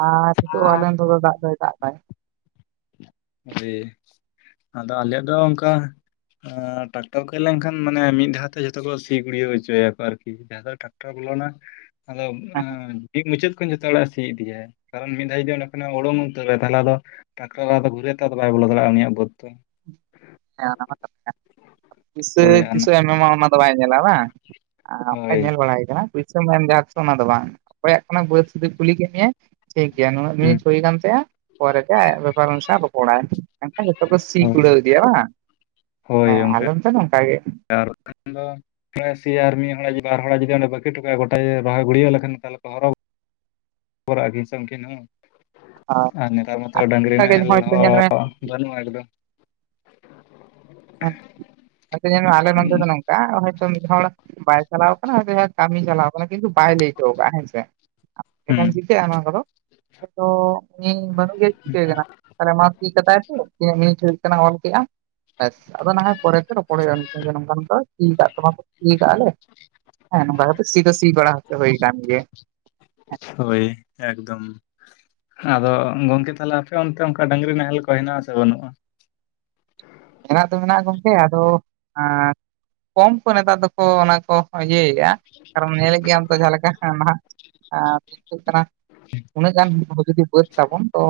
ᱟᱨ ᱱᱤᱛᱩ ᱢᱮᱱᱫᱚ ᱫᱚ ᱫᱟᱜ ᱫᱚᱭ ᱫᱟᱜ ᱠᱟᱭ ᱡᱮ ᱟᱫᱚ ᱟᱞᱮᱭᱟᱜ ᱫᱚ ᱚᱱᱠᱟ ᱟᱸ ᱴᱟᱠᱴᱟᱨ ᱠᱚ ᱦᱮᱡ ᱞᱮᱱᱠᱷᱟᱱ ᱢᱟᱱᱮ ᱢᱤᱫ ᱫᱷᱟᱣ ᱛᱮ ᱡᱷᱚᱛᱚ ᱠᱚ ᱥᱤ ᱜᱩᱲᱭᱟᱹᱣ ᱦᱚᱪᱚᱭᱟᱠᱚ ᱟᱨᱠᱤ ᱡᱟᱦᱟᱸᱠᱚᱨᱮ ᱴᱨᱟᱠᱴᱟᱨ ᱵᱚᱞᱚᱱᱟ ᱟᱫᱚ ᱦᱮᱸ ᱮᱸ ᱢᱤᱫ ᱢᱩᱪᱟᱹᱫ ᱠᱷᱚᱱ ᱡᱚᱛᱚ ᱦᱚᱲᱟᱜ ᱮ ᱥᱤ ᱤᱫᱤᱭᱤᱭᱟᱟᱭ ᱠᱟᱨᱚᱱ ᱢᱤᱫ ᱫᱷᱟᱣ ᱡᱩᱫᱤ ᱚᱸᱰᱮ ᱠᱷᱱᱟᱜ ᱩᱰᱩᱝ ᱩᱛᱟᱹᱨᱟ ᱛᱟᱦᱚᱞᱮ ᱟᱫᱚ ᱴᱟᱠᱴᱟᱨ ᱵᱟᱞᱟ ᱫᱚ ᱜᱷᱩᱨᱮᱨ ᱫᱚ ᱟᱫᱚ ᱵᱟᱭ ᱵᱚᱞᱚ ᱫᱟᱲᱮᱭᱟᱜᱼᱟ ᱩᱱᱤᱭᱟᱜ ᱵᱟᱹᱫ ᱫᱚ ᱦᱮᱸ [unintelligible] ᱛᱤᱥᱮ ᱦᱳᱭ ᱟᱱᱟ ᱛᱤᱥᱮ ᱮᱢᱟᱢᱟ ᱚᱱᱟ ᱫᱚ ᱵᱟᱭ ᱧᱮᱞᱟ ᱵᱟᱝ ᱚᱝᱠᱟ ᱦᱳᱭ ᱧᱮᱞ ᱵᱟᱲᱟᱭ ᱠᱟᱱᱟ ᱯᱩᱭᱥᱟᱹ [unintelligible] ᱚᱱᱟ ᱫᱚ ᱵᱟᱝ ᱚᱠᱚᱭᱟᱜ ᱠᱟᱱᱟ ᱵᱟᱹᱫᱽ ᱥᱩᱫ ᱠᱩᱞᱤ ᱠᱮᱫ ᱢᱮᱭᱭᱟᱞ [unintelligible] ᱴᱷᱤᱠ ᱜᱮᱭᱟ ᱱᱩᱱᱟᱹᱜ ᱦᱩᱸ ᱢᱤᱱᱤᱴᱷ ᱦᱩᱭ ᱠᱟᱱ ᱛᱟᱭᱟ ᱯᱚᱨᱮ ᱛᱮ ᱟᱭᱟᱜ ᱵᱮᱯᱟᱨ ᱚᱱᱥᱟ ᱨᱚᱯᱲᱟ ᱮᱱᱠᱷᱟᱱ ᱱᱤᱛᱚᱜ ᱫᱚ ᱥᱤ ᱦᱳᱭ ᱠᱩᱲᱟᱹᱣ ᱤᱫᱤᱭᱟ ᱵᱟᱝ ᱦᱳᱭ ᱦᱮᱸ ᱚᱱᱠᱟ ᱟᱞᱚᱢ ᱛᱚ ᱱᱚᱝᱠᱟ ᱜᱮ [unintelligible] ᱟᱨ ᱢᱤᱫ ᱦᱚᱲ ᱵᱟᱨ ᱦᱚᱲ ᱡᱩᱫᱤ ᱚᱸᱰᱮ ᱵᱟᱹᱠᱤ ᱴᱚᱠᱟᱜᱼᱟ ᱜᱚᱴᱟ ᱨᱚᱦᱚᱭ ᱜᱩᱲᱭᱟᱹ ᱞᱮᱠᱷᱟᱱ ᱛᱟᱦᱚᱞᱮ ᱦᱚᱨᱚᱜ [unintelligible] [unintelligible] ᱩᱝᱠᱤᱱ ᱦᱚᱸ ᱦᱳᱭ ᱟᱨ ᱱᱮᱛᱟᱨ ᱢᱚᱛᱚ ᱟᱞᱮ ᱰᱟᱝᱨᱤ ᱚᱱᱠᱟ ᱜᱮ ᱱᱟᱦᱮᱞ ᱦᱚᱭᱛᱚ ᱧᱮᱞ ᱢᱮ ᱦᱚᱸ ᱵᱟᱹᱜ-ᱟ ᱮᱠᱫᱚᱢ [unintelligible] ᱟᱞᱮ ᱢᱚᱱᱫᱮᱫ ᱱᱚᱝ ᱦᱚᱭᱛᱳ ᱢᱤᱫ ᱦᱚᱲ ᱵᱟᱭ ᱪᱟᱞᱟᱣ ᱠᱟᱱᱟ ᱠᱟᱹᱢᱤ ᱪᱟᱞᱟᱣ ᱠᱟᱱᱟ ᱠᱤᱱᱛᱩ ᱵᱟᱭ ᱞᱟᱹᱭ ᱦᱚᱴᱚᱣ ᱠᱟᱜ-ᱟ ᱦᱮᱸᱥᱮ ᱦᱩᱸ ᱮᱠᱷᱟᱹᱧ ᱪᱤᱠᱟᱹᱜᱼᱟ ᱚᱱᱟ ᱠᱚᱫᱚ ᱤᱧ ᱵᱟᱹᱱᱩᱜ ᱜᱮ ᱪᱤᱠᱟᱹᱭ ᱠᱟᱱᱟ ᱛᱟᱦᱚᱞᱮ ᱢᱟ ᱯᱷᱤᱠ ᱠᱟᱛᱟᱭ [unintelligible] ᱠᱟᱱᱟ ᱚᱞ ᱠᱮᱫᱼᱟᱢ ᱟᱪᱷᱟ ᱟᱫᱚ ᱱᱟᱦᱚᱭ ᱯᱚᱨᱮᱛᱮ ᱨᱚᱯᱚᱲ ᱦᱩᱭᱩᱜᱼᱟ ᱱ ᱜᱮ ᱱᱚᱝᱠᱟ ᱱᱚᱝᱠᱟ ᱥᱤ ᱠᱟᱜ ᱛᱟᱢ ᱥᱤ ᱟᱠᱟᱛ ᱟᱞᱮ ᱦᱮᱸ ᱱᱚᱝᱠᱟ ᱠᱟᱛᱮ ᱥᱤ ᱫᱚ ᱥᱤ ᱵᱟᱲᱟ ᱦᱜᱚᱪᱚ ᱦᱩᱭ ᱠᱟᱱ ᱜᱮ ᱦᱳᱭ ᱮᱠᱫᱚᱢ ᱟᱫᱚ ᱜᱚᱝᱠᱮ ᱛᱟᱦᱚᱞᱮ ᱟᱯᱮ ᱚᱱᱛᱮ ᱚᱱᱠᱟ ᱰᱝᱨᱤ ᱱᱟᱦᱮᱞ ᱠᱚ ᱦᱮᱱᱟᱜ ᱟᱥᱮ ᱵᱟᱹᱱᱩᱜᱼᱟ? ᱢᱮᱱᱟᱜ ᱫᱚ ᱢᱮᱱᱟᱜ ᱜᱚᱝᱠᱮ ᱟᱫᱚ ᱠᱚᱢ ᱠᱚ ᱱᱮᱛᱟᱨ ᱫᱚᱠᱚ ᱚᱱᱟ ᱠᱚ ᱤᱭᱟᱹᱭ -ᱟ ᱾ ᱠᱟᱨᱚᱱ ᱧᱮᱞ ᱜᱮᱭᱟᱢ ᱡᱟᱦᱟᱸ ᱞᱮᱠᱟ ᱱᱟ [unintelligible] ᱠᱟᱱᱟ ᱩᱱᱟᱹᱜ ᱜᱟᱱ ᱡᱩᱫᱤ ᱵᱟᱹᱫ ᱛᱟᱵᱚᱱ ᱛᱚ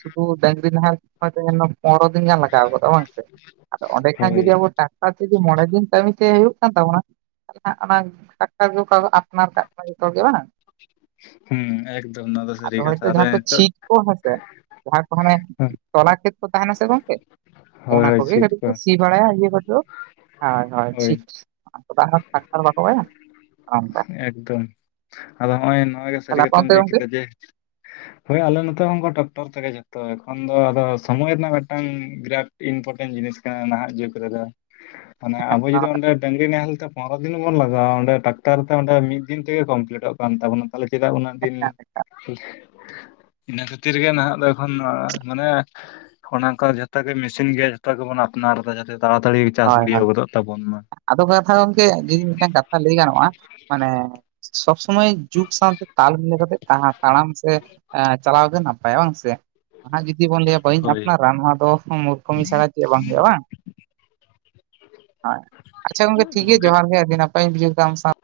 ᱥᱩᱫᱷᱩ ᱰᱝᱨᱤ ᱱᱟᱦᱟᱨ ᱡᱮᱱᱚ ᱯᱚᱱᱨᱚ ᱫᱤᱱ ᱜᱟᱱ ᱞᱟᱜᱟᱣ ᱜᱚᱫᱚᱜᱼᱟ ᱵᱟᱝ ᱾ [unintelligible] ᱟᱫᱚ ᱚᱸᱰᱮ ᱠᱷᱟᱱ ᱦᱳᱭ ᱡᱩᱫᱤ ᱟᱵᱚ ᱴᱟᱠᱟ ᱛᱮ ᱡᱩᱤ ᱢᱚᱬᱮ ᱫᱤᱱ ᱠᱟᱹᱢᱤᱛᱮ ᱦᱩᱭᱩᱜ ᱠᱟᱱ ᱛᱟᱵᱚᱱᱟ ᱾ [unintelligible] ᱚᱱᱟ ᱴᱟᱠᱴᱟᱨ ᱜᱮ [unintelligible] ᱟᱯᱱᱟᱨ ᱥᱟ ᱡᱚᱛᱚ ᱜᱮ ᱵᱟᱝ ᱦᱮᱸ ᱾ ᱟᱫᱚ ᱦᱚᱭᱛᱚ ᱡᱟᱦᱟᱸ ᱠᱚ ᱪᱷᱤᱴ ᱠᱚ ᱦᱮᱥᱮ ᱡᱟᱦᱟᱸ ᱠᱚ ᱢᱟᱱᱮ ᱦᱳᱭ ᱛᱚᱞᱟ ᱠᱷᱮᱛ ᱠᱚ ᱛᱟᱦᱮᱱᱟ ᱥᱮ ᱜᱚᱝᱠᱮ ᱚᱱᱟ ᱦᱳᱭ ᱠᱚᱜᱮ ᱪᱷᱤᱴ ᱠᱟᱹᱴᱤᱡ ᱠᱚ ᱥᱤ ᱵᱟᱲᱟᱭ ᱤᱭᱟ ᱠᱚᱫᱚ ᱦᱚᱭ ᱦᱚᱭ ᱦᱳᱭ ᱴᱷᱤᱠ ᱟᱫᱚ ᱴᱟᱠᱴᱟᱨ ᱵᱟᱠᱚ ᱵᱟᱭᱟ ᱚᱱᱮ ᱚᱱᱠᱟ ᱮᱠᱫᱚᱢ ᱟᱫᱚ ᱦᱚᱜ-ᱚᱭ ᱱᱚᱣᱟ ᱜᱮ ᱥᱟᱹᱨᱤ ᱛᱟᱦᱞᱮ ᱟᱯᱮ ᱠᱟᱛᱷᱟᱢ ᱚᱱᱛᱮ ᱞᱟᱹᱭ ᱜᱚᱝᱠᱮ ᱠᱮᱫᱟ ᱡᱮ [inaudible] ᱦᱳᱭ ᱟᱞᱮ ᱱᱚᱛᱮ ᱦᱚᱸ ᱠᱟ ᱴᱚᱠᱴᱚᱨ ᱛᱮᱜᱮ ᱡᱚᱛᱚ ᱮᱠᱷᱚᱱ ᱫᱚ ᱟᱫᱚ ᱥᱚᱢᱚᱭ ᱨᱮᱱᱟᱜ ᱢᱤᱫᱴᱟᱝ ᱜᱨᱟᱠ ᱤᱱᱯᱚᱴᱮᱱ ᱡᱤᱱᱤᱥ ᱠᱟᱱᱟ ᱱᱟᱦᱟᱜ ᱡᱩᱜᱽ ᱨᱮᱫᱚ, [inaudible] ᱢᱟᱱᱮ ᱟᱵᱚ ᱚᱱᱟ ᱡᱚᱫᱤ ᱚᱸᱰᱮ ᱰᱟᱝᱨᱤ ᱱᱟᱦᱮᱞ, ᱯᱚᱱᱮᱨᱚ ᱫᱤᱱ ᱵᱚᱱ ᱞᱟᱜᱟᱣᱟ ᱚᱸᱰᱮ ᱴᱟᱠᱴᱟᱨ ᱛᱮ ᱚᱸᱰᱮ ᱢᱤᱫ ᱫᱤᱱ ᱛᱮᱜᱮ ᱠᱚᱢᱯᱞᱤᱴᱚᱜ ᱠᱟᱱ ᱛᱟᱵᱚᱱᱟ ᱾ ᱛᱟᱦᱚᱞᱮ ᱪᱮᱫᱟᱜ ᱩᱱᱟᱹᱜ ᱫᱤᱱ, ᱤᱱᱟᱹ ᱠᱷᱟᱹᱛᱤᱨ ᱜᱮ ᱱᱟᱦᱟᱜ ᱫᱚ ᱮᱠᱷᱚᱱ ᱫᱚ ᱢᱟᱱᱮ, ᱚᱱᱮ ᱚᱝᱠᱟ ᱡᱷᱚᱛᱚ ᱜᱮ ᱢᱮᱥᱤᱱ ᱜᱮᱭᱟ ᱡᱷᱚᱛᱚ ᱜᱮᱵᱚᱱ ᱟᱯᱱᱟᱨᱫᱟ ᱡᱟᱛᱮ ᱛᱟᱲᱟᱛᱟᱲᱤ ᱪᱟᱥ ᱦᱳᱭ ᱦᱳᱭ ᱜᱩᱲᱭᱟᱹᱣ ᱜᱚᱫᱚᱜ ᱛᱟᱵᱚᱱ ᱢᱟ ᱾ ᱟᱫᱚ ᱠᱟᱛᱷᱟ ᱜᱚᱝᱠᱮ ᱡᱮ ᱤᱧ ᱢᱤᱫᱴᱟᱝ ᱠᱟᱛᱷᱟ ᱞᱟᱹᱭ ᱜᱟᱱᱚᱜᱼᱟ ᱢᱟᱱᱮ, ᱥᱚᱵᱽ ᱥᱚᱢᱚᱭ ᱡᱩᱜᱽ ᱥᱟᱶᱛᱮ ᱛᱟᱞ ᱢᱤᱞᱟᱹ ᱠᱟᱛᱮᱜ ᱛᱟᱲᱟᱢ ᱥᱮᱻ ᱟ ᱪᱟᱞᱟᱣ ᱜᱮ ᱱᱟ ᱱᱟᱯᱟᱭᱟ ᱵᱟᱝ ᱥᱮ ᱱᱟᱦᱟᱜ ᱡᱩᱫᱤ ᱵᱚᱱ ᱞᱟᱹᱭᱟ ᱵᱟᱹᱧ ᱦᱳᱭ ᱟᱯᱱᱟᱨᱟ ᱱᱚᱣᱟ ᱫᱚ ᱢᱩᱨᱠᱷᱟᱹᱢᱤ ᱪᱟᱲᱟ ᱪᱮᱫ ᱦᱚᱸ ᱵᱟᱝ ᱦᱩᱭᱩᱜᱼᱟ ᱵᱟᱝ ᱾ ᱦᱳᱭ ᱟᱪᱪᱷᱟ ᱜᱚᱝᱠᱮ ᱴᱷᱤᱜᱽᱜᱮ ᱡᱚᱦᱟᱨ ᱜᱮ ᱟᱹᱰᱤ ᱱᱟᱯᱟᱭᱤᱧ ᱵᱩᱡᱷᱟᱹᱣ ᱠᱮᱫᱟ ᱟᱢ ᱥᱟᱶ